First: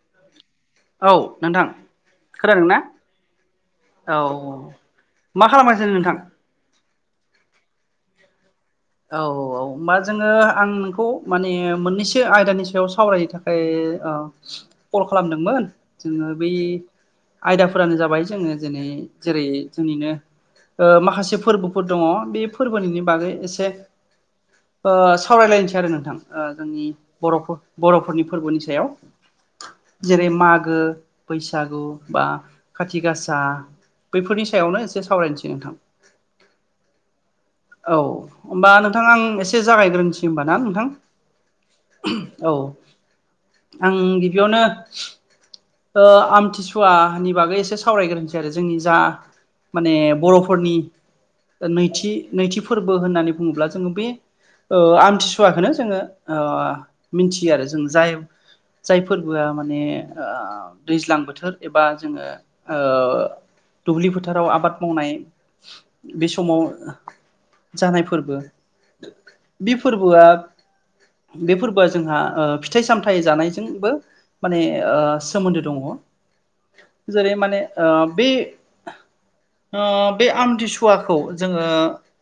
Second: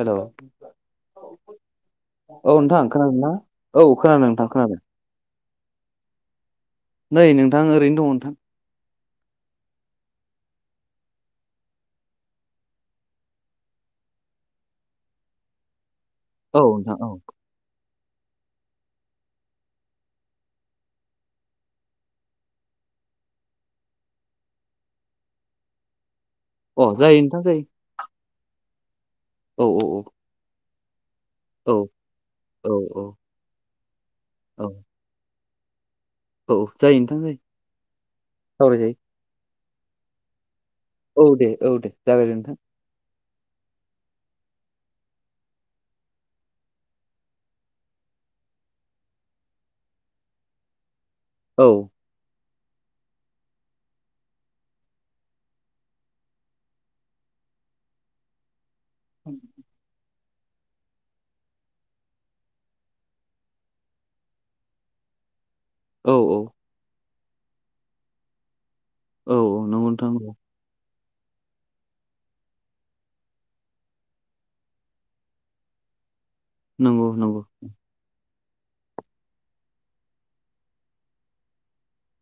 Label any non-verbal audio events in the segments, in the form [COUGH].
Hello औ नोंथां औ खोनादों ना नोंथां खोनादों ना? औ खोनादों नोंथां खोनादों। मा खालामगासिनो नोंथां नै नोंथां ओरैनो दङ नोंथां। औ औ होमबा जोङो आं नोंखौ माने मोननैसो आयदानि सायाव सावरायनो थाखाय ओ अ कल खालामदोंमोन। जोङो बै औ नोंथां औ आयदा फोरानो जाबाय जोङो दिनै जेरै जोंनिनो ओ माखासे फोरबोफोर दङ बे फोरबोनिनो बागै एसे ओ सावरायलायनोसै आरो नोंथां ओ अ जोंनि जायो नोंथां बर'फोर जायो बर'फोरनि फोरबोनि सायाव। औ जेरै मागो औ बैसागु बा औ खाथि औ गासा बैफोरनि औ सायावनो एसे सावरायनोसै। दे नोंथां। औ जायो नोथां जायो। औ होमबा सावरायजायो नोंथां आं एसे जागायग्रोनोसै होनबा ना नों थां। औ दे औ दे जाबाय दे औ नोंथां आं गिबियावनो ओ आमथिसुवानि बागै एसे सावरायग्रोनोसै आरो जोंनि जा माने बर'फोरनि औ नैथि नैथि फोरबो होननानै बुङोब्ला जोङो बे ओ आमथिसुवाखौनो जोङो ओ मिनथियो आरो जों जाय फोरबोआ माने ओ दैज्लां बोथोर एबा जोङो ओ दुब्लि फोथाराव आबाद मावनाय औ बे समाव जानाय फोरबो औ बि नंगौ नोंथां फोरबोआ बे फोरबोआ जोंहा फिथाइ सामथाइ जानायजोंबो माने ओ सोमोन्दो दङ नंगौ नंगौ जेरै माने ओ बे ओ बे आमथिसुवाखौ जोङो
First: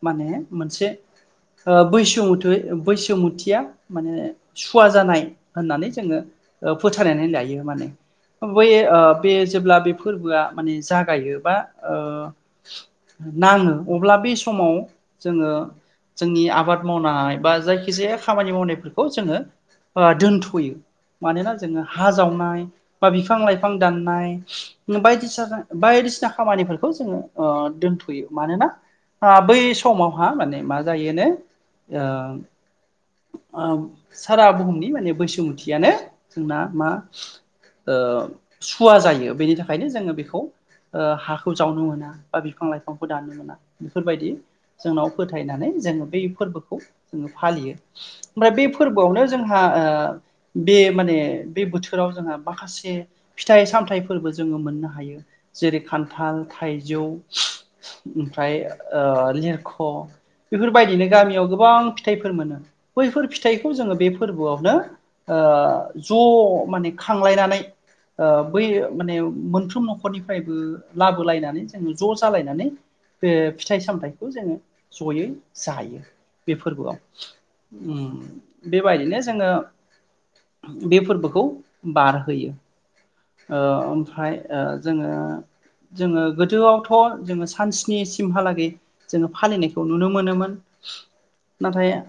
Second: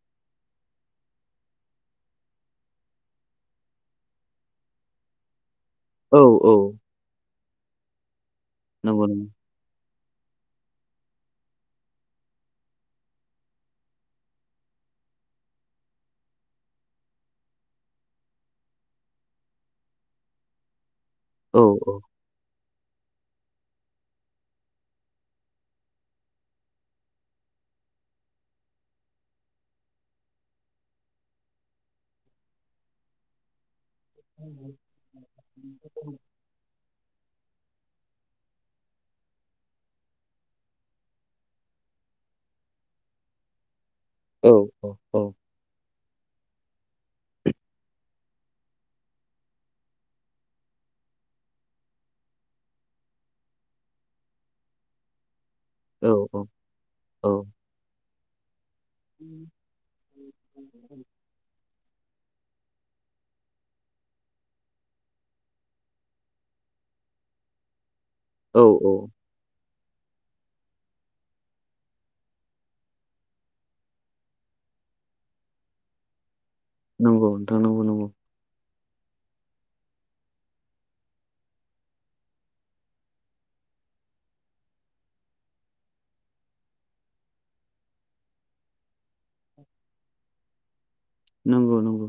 माने मोनसे ओ बैसोमुथै बैसुमुथिया माने सुवा जानाय होननानै औ जोङो औ ओ फोथायनानै लायो माने बै ओ नंगौ नंगौ बे जेब्ला बे फोरबोआ माने जागायो बा ओ नाङो अब्ला बे समाव जोङो जोंनि आबाद मावनाय बा जायखि जाया खामानि मावनायफोरखौ जोङो ओ दोनथ'यो मानोना औ जोङो हा जावनाय बा बिफां लाइफां दाननाय बायदिना बायदिसिना खामानिफोरखौ जोङो ओ दोनथ'यो मानोना आ बै समावहा माने मा जायोनो आ आ सारा बुहुमनि माने बैसुमुथियानो जोंना मा ओ सुवा जायो बेनि थाखायनो जोङो बेखौ ओ हाखौ जावनो मोना बा बिफां लाइफांखौ दाननो मोना बेफोरबायदि औ औ जोंनाव औ फोथायनानै जोङो बै फोरबोखौ जोङो फालियो ओमफ्राय बे फोरबोआवनो जोंहा बे माने बे बोथोराव जोंहा माखासे फिथाइ सामथाइफोरबो जोङो मोननो हायो जेरै औ औ खान्थाल थाइजौ ओमफ्राय ओ लिरख' बेफोर बायदिनो गामियाव गोबां फिथाइफोर मोनो बैफोर फिथाइखौ जोङो बे फोरबोआवनो ओ ज' माने खा खांलायनानै ओ औ बै औ माने मोन गंफ्रोम न'खरनिफ्रायबो लाबोलायनानै जोङो ज' जालायनानै बे फिथाइ सामथायाइखौ जोङो जयै जायो बे फोरबोआव नंगौ नोंथां नंगौ नंगौ उम‌ बे बायदिनो जोङो बे फोरबोखौ बारहोयो ओ ओमफ्राय ओ जोङो जोङो गोदोआवथ' जोङो सान स्नि सिम हालागै जोङो फालिनायखौ नुनो मोनोमोन नंगौ नंगौ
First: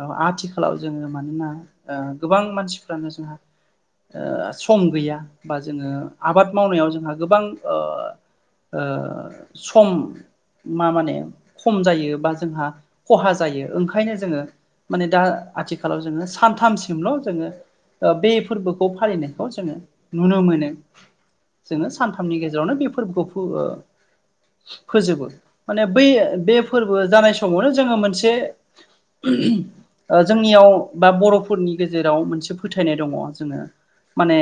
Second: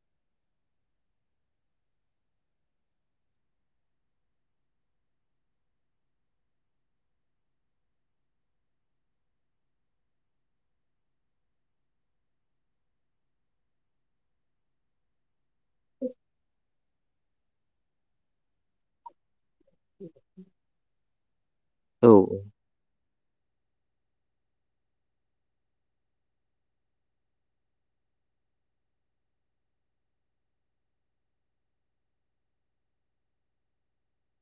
ओ आथिखालाव जोङो मानोना ओ गोबां मानसिफ्रानो जोंहा ओ सम गैया बा जोङो आबाद मावनायाव जोंहा गोबां ओ ओ सम मा माने खम जायो बा जोंहा खहा जायो ओंखायनो जोङो माने दा आथिखालाव जोङो सानथाम सिमल' जोङो ओ बे फोरबोखौ फालिनायखौ जोङो नुनो मोनो जोङो औ सानथामनि गेजेरावनो बे फोरबोखौ फो ओ फोजोबो माने बै बे फोरबो जानाय समावनो जोङो मोनसे [INAUDIBLE] ओ जोंनियाव बा बर'फोरनि गेजेराव मोनसे फोथायनाय दङ जोङो माने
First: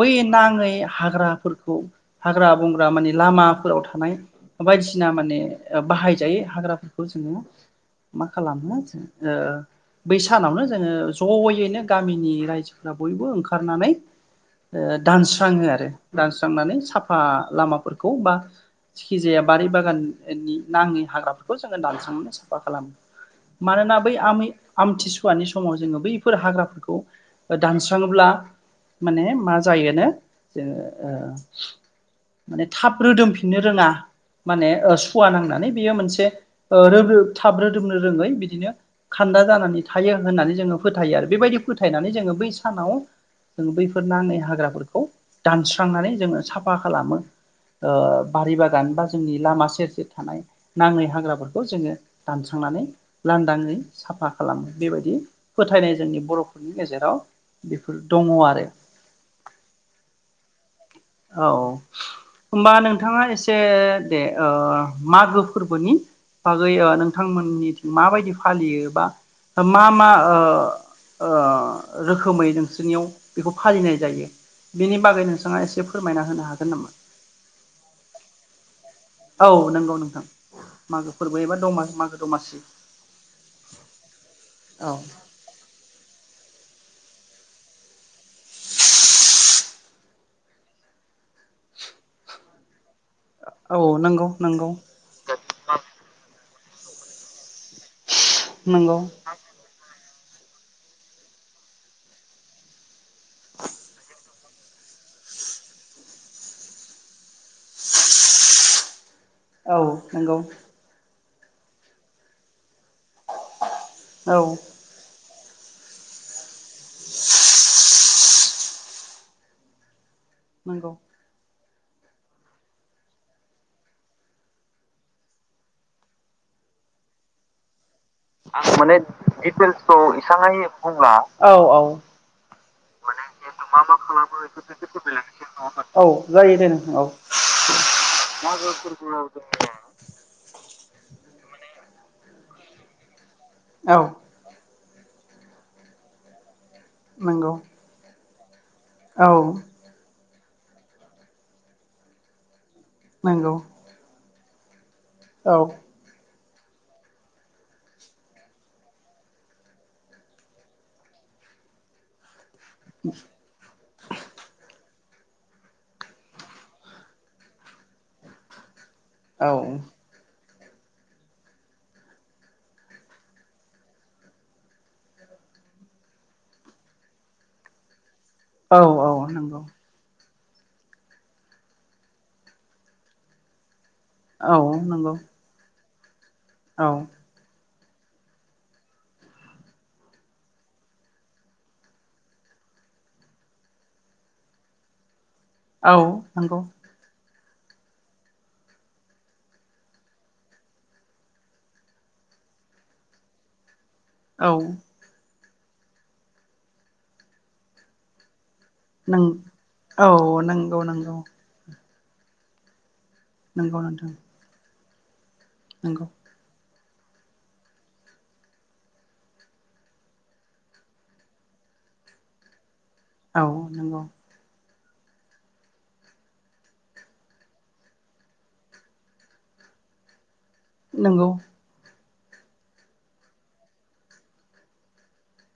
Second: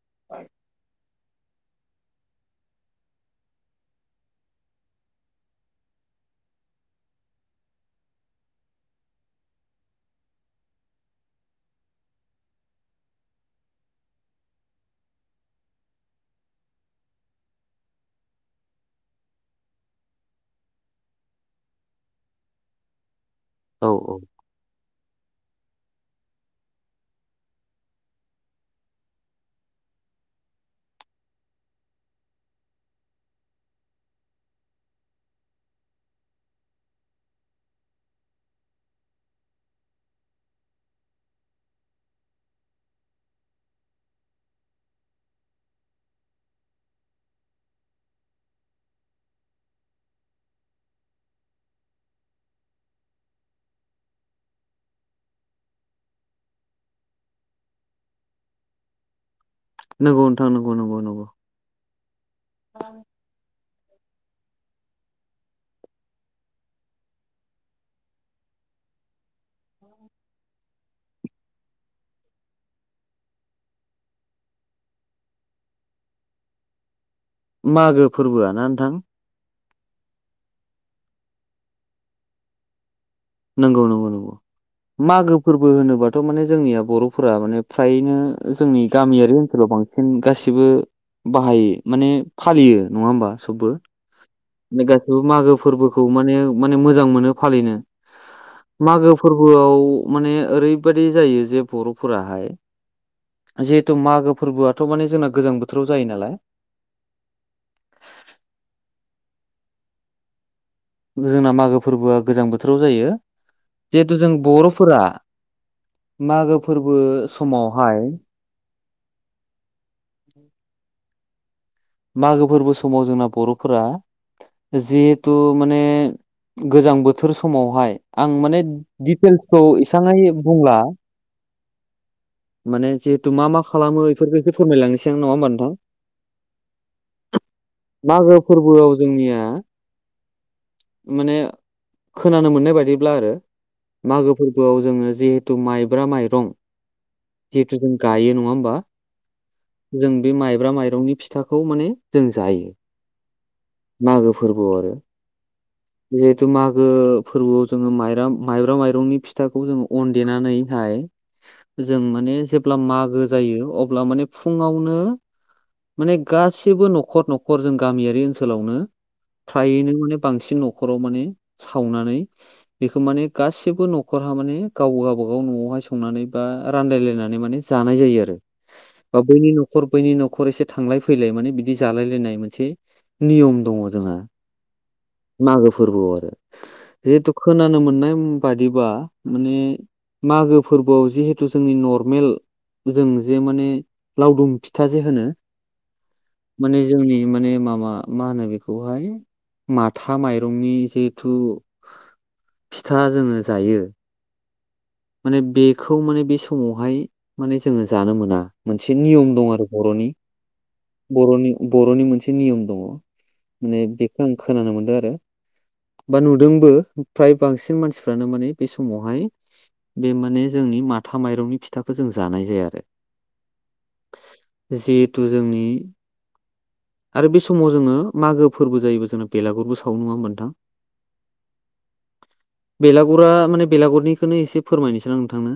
बै नाङै हाग्राफोरखौ हाग्रा बंग्रा मानि लामाफोराव थानाय बायदिसिना माने ओ बाहायजायो हाग्राफोरखौ जोङो मा खालामो जों ओ बै सानावनो जोङो जयैनो गामिनि रायजोफ्रा बयबो ओंखारनानै ओ दानस्राङो आरो दानस्रांनानै साफा लामाफोरखौ बा जेखिजाया बारि बागाननि नाङै हाग्राफोरखौ जोङो दानस्रांनानै साफा खालामो औ मानोना बै औ आमि आमथिसुवानि सम समाव जोङो बैफोर हाग्राफोरखौ दानस्राङोब्ला माने मा जायोनो जोङो ओ माने थाब रोदोमफिननो रोङा माने ओ सुवा नांनानै बियो मोनसे ओ रोदो थाब रोदोमनो रोङै बिदिनो खान दा जानानै थायो होननानै जोङो फोथायो आरो बे बायदि फोथायनानै जोङो बै सानाव जों बैफोर नाङै हाग्राफोरखौ दानस्रांनानै जोङो साफा खालामो। ओ बारि बागान बा जोंनि लामा सेर सेर थानाय नाङै हाग्राफोरखौ जोङो दानस्रां नानै लांदाङै साफा खालामो बे बायदि फोथायनाय जोंनि बर'फोरनि गेजेराव बेफोर दङ आरो नंगौ नोंथां नंगौ नंगौ नंगौ औ। होमबा नोंथाङा एसे दे ओ मागो फोरबोनि बागै ओ नोंथांमोननिथिं मा बायदि फालियो बा मा मा ओ ओ रोखोमै नोंसोरनियाव बेखौ फालिनाय जायो बेनि बागै नोंथाङा एसे फोरमायना होनो हागोन नामा? मागो फोरबोआ ना नोंथां औ नंगौ नोंथां मागो फोरबो एबा दमा मागो दमासि नंगौ नंगौ नंगौ औ मागो फोरबो होनोबाथ' माने जोंनिया बर' फोरा माने फ्रायनो जोंनि गामियारि ओनसोलाव बांसिन गासिबो बाहाय माने फालियो नङा होमबा सबबो औ नंगौ नंगौ गासिबो मागो फोरबोखौ माने माने मोजां मोनो फालिनो नंगौ मागो फोरबोआव माने ओरै बायदि जायो जे बर'फोराहाय जिहेथु मागो फोरबोआथ' माने जोंना गोजां बोथोराव जायो नालाय औ नंगौ। जोंना मागो फोरबोआ गोजां बोथोराव जायो जिहेथु जों औ बर'फोरा मागो फोरबो समावहाय नंगौ। मागो फोरबो समाव जोंना बर'फोरा जिहेथु माने गोजां बोथोर समावहाय आं माने दिडटेल्सखौ इसांङै बुंला औ औ माने जिहेथु मा मा खालामो इफोरखो इसे फोरमायलांनोसै आं नङा होमबा नङा होमबा औ जायो दे औ नोंथां मागो फोरबोआव जोंनिया माने खोनानो मोन मोननाय बादिब्ला आरो औ मागो फोरबोआव जोङो जिहेथु माइब्रा माइरं नंगौ जिहुथु जों गायो नङा होमबा औ। जों बे माइब्रा माइरंनि फिथाखौ माने जों जायो। नंगौ। फोरबो आव आरो औ। जिहेथु मागो फोरबोआव जोङो माइरा माइब्रा माइरंनि फिथाखौ जोङो अन देनानैहाय। [INAUDIBLE] जों माने जेब्ला मागो जायो अब्ला माने फुङावनो माने गासिबो नखर नखर जों गामियारि ओनसोलावनो औ फ्रायैनो नंगौ माने बांसिन न' खराव माने सावनानै बेखौ माने गासिबो नखरहा माने गाव गावबा गाव न'आव संनानै बा रानलाय लायनानै माने जानाय जायो आरो बा औ बैनि नंगौ नखर बैनि न खरसे थांलाय फैलाय माने बिदि जालायलायनाय मोनसे नियम दङ। जोंहा औ नंगौ। मागो फोरबोआव आरो जिहुतु खोनानो मोन नेम बादिबा माने मागो फोरबोआव जे थु जोंनि नरमेल जों जे माने लावदुम फिथा जे होनो माने जोंनि माने मा मा मा होनो बेखौहाय माथा माइरंनि जिहेथु फिथा जोङो जायो। औ माने बेखौ माने बे समावहाय माने जोङो जानो मोना। मोनसे नों नियम दं आरो बरनि औ नंगौ नंगौ बरनि ब रनि मोनसे नियम दङ नंगौ माने नोंथां बेखौ आं खोनानो मोनदों आरो। नंगौ बा नुदोंबो फ्राय बांसिन मानसिफ्रानो माने बे समावहाय बे माने जोंनि माथा माइरंनि फिथाखौ जों जानाय जाया आरो। औ नंगौ। जिहेथु जोंनि आरो बे समाव जोङो मागो फोरबो जायोबो जोंना बेलागुरबो सावो नङा होमबा नोंथां? नोंगौ। बेलागुरा माने बेलागुरनिखोनो एसे फोरमायनोसै आं नोंथांनो।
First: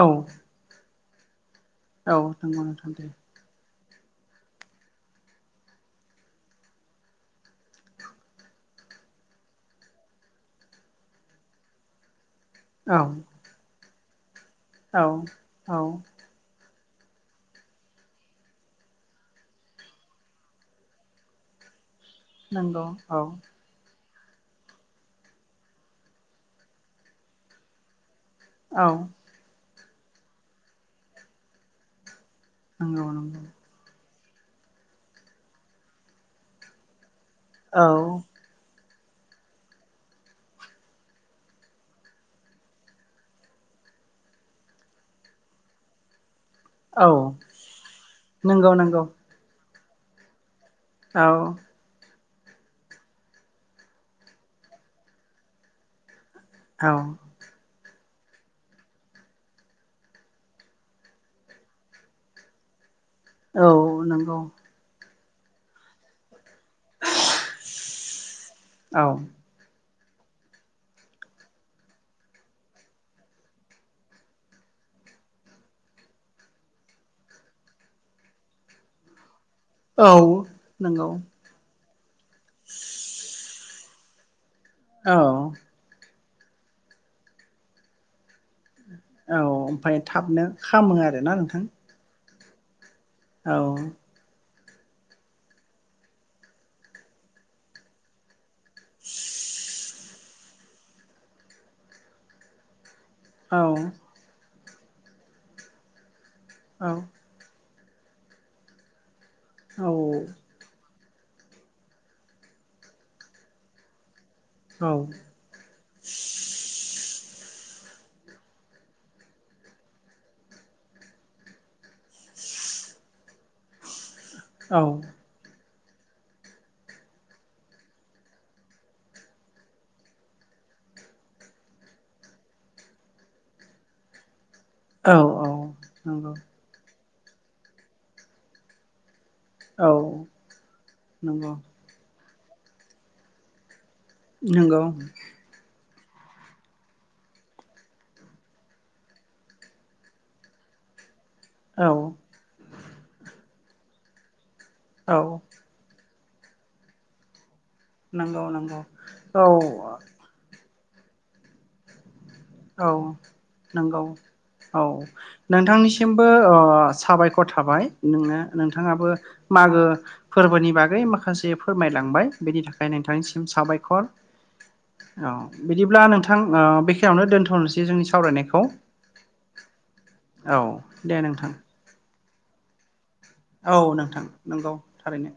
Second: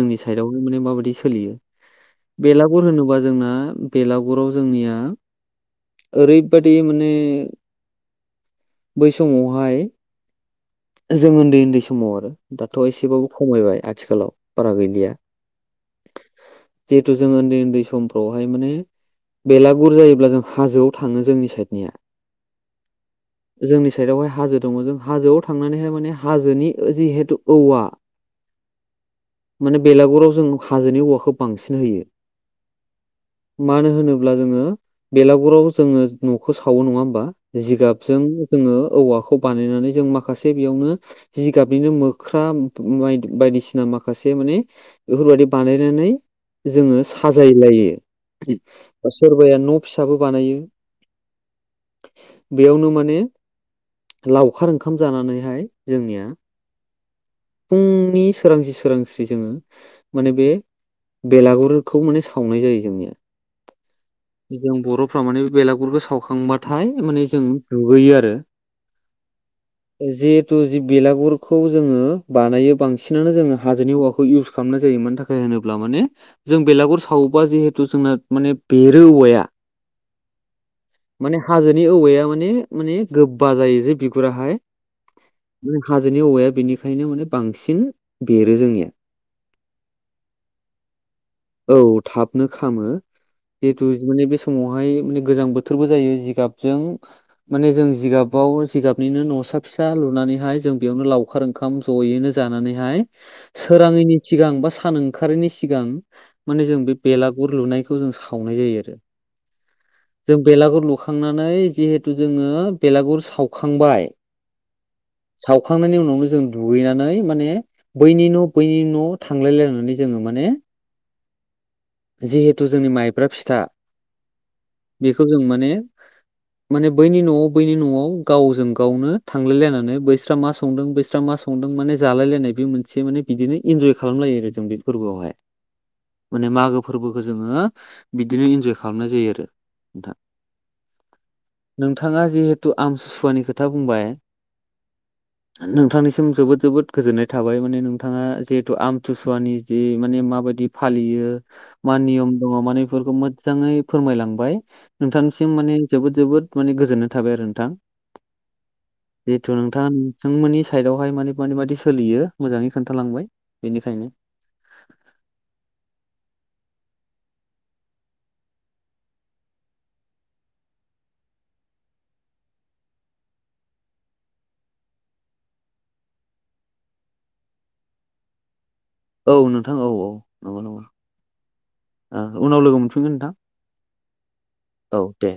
औ साइडआवनो माने माबायदि सोलियो औ नंगौ बेलागुर नोंथां दे होनोबा जोंना बेलागुराव जोंनिया ओरैबादि माने बै समावहाय जों उन्दै उन्दै समाव आरो दाथ औ एसेबाव बाइ आथिखालाव औ औ जिहेतु जों उन्दै उन्दै समफ्रावहाय माने बेलागुर जायोब्ला जों हाजोआव थाङो जोंनि साइडनिया। नंगौ औ। साइदआवहाय हाजो दङ जों हाजोआव थांनानैहाय माने हाजोनि जिहेतु औवा औ माने बेलागुराव जों हाजोनि औवाखौ बांसिन होयो। नंगौ नंगौ। अब्ला जोङो बेलागुराव जोङो न'खौ सावो नङा होमबा जिगाबजों जोङो औवाखौ बानायनानै जों माखासे बेयावनो जिगाबनिनो मोख्रा [UNINTELLIGIBLE] बायदिसिना माखासे माने बेफोरबायदि बानायनानै जोङो औ साजायलायो नंगौ नंगौ सोरबाया न' फिसाबो बानायो। औ बेयावनो माने लावखार ओंखाम जानानैहाय जोंनिया औ नि सोरांस्रि सोरांस्रि जोङो माने बे बेलागुरखौ माने सावनाय जायो जोंनिया। औ औ नंगौ। फ्राव माने बेलागुरफोरखौ सावखांबाथाय माने जों दुगैयो आरो औ जिहेतु जि बेलागुरखौ जोङो बानायो बां सिनानो जोङो हाजोनि औवाखौ इउस खालामनाय जायो मानो थाखाय होनोब्ला माने जों बेलागुर सावोबा जिहेथु जों माने बेरो औवाया औ नोंगौ। नि औवाया माने माने गोबबा जायो जे बिगुराहाय औ। हाजोनि औवाया बेनिखायनो माने बांसिन बेरो जोंनिया औ ओमफ्राय थाबनो खामो आरोना नोंथां। नो खालामो औ जितु माने बे समावहाय [INAUDIBLE] गोजां बोथोरबो जायो जिगाबजों मान जों जिगाव जिगनिनो न' फिसा लुनानैहाय जों बेयावनो लावखार ओंखाम जयैनो जानानै औ सोराङैनि सिगां बा सान ओंखारनि सिगां माने जों औ बे बेलागुर लुनायखौ जों सावनाय जायो आरो जों बेलागुर लु सावखांनानै जिहेथु जोङो बेलागुर सावखांबाय। सावखांनायनि उनावनो जों दुगैनानै माने बैनि न' बैनि न' थांलायलायनानै जोङो माने जिहेथु जोंनि माइब्रा फिथा औ बेखौ जों माने [INAUDIBLE] माने बैनि न'आव बैनि न'आव गावजों गावनो थांलायलायनानै बैस्रा मा संदों बैस्रा मा संदों। माने जालायलायनाय बे मोनसे माने बिदिनो इन्जय खालामलायो आरो। जों बे औ फोरबोआवहाय औ नंगौ माने मागो फोरबोखौ जोङो बिदिनो इन्जय खालामनाय जायो आरो। औ थां नंगौ नोंथाङा जे आम सुवानि खोथा बुंबाय नंगौ नोंथांनि सिम जोबोद जोबोद गोजोननाय थाबाय माने नोंथाङा जिहेथु आमतुसुवानि जि माने माबायदि फालियो? औ मा नियम दङ मान बेफोरखौ मोजाङै फोरमायलांबाय औ नोंथांनिसिम माने जोबोद जोबोद माने गोजोननाय थाबाय आरो नोंथां नंगौ नंगौ जिहेथु नोंथां औ नोंथांमोननि साइदावहाय माने मानि माददि सोलियो मोजाङै औ खोन्थालांबाय नंगौ बेनिखायनो औ नोंथांनिसिमबो अ साबायखर थाबाय नोंनो नोंथाङाबो मागो फोरबोनि बागै माखासे फोरमायला थांबाय बेनि थाखाय नोंथांनिसिम साबायखर औ बिदिब्ला नोंथां ओ बेखायावनो दोन्थ'नोसै जोंनि सावरायनायखौ औ नोंथां औ औ औ नङा नङा दे नोंथां ओ उनाव लोगो मोनफिनगोन नोंथां। औ नोंथां नंगौ औ थारैनो। दे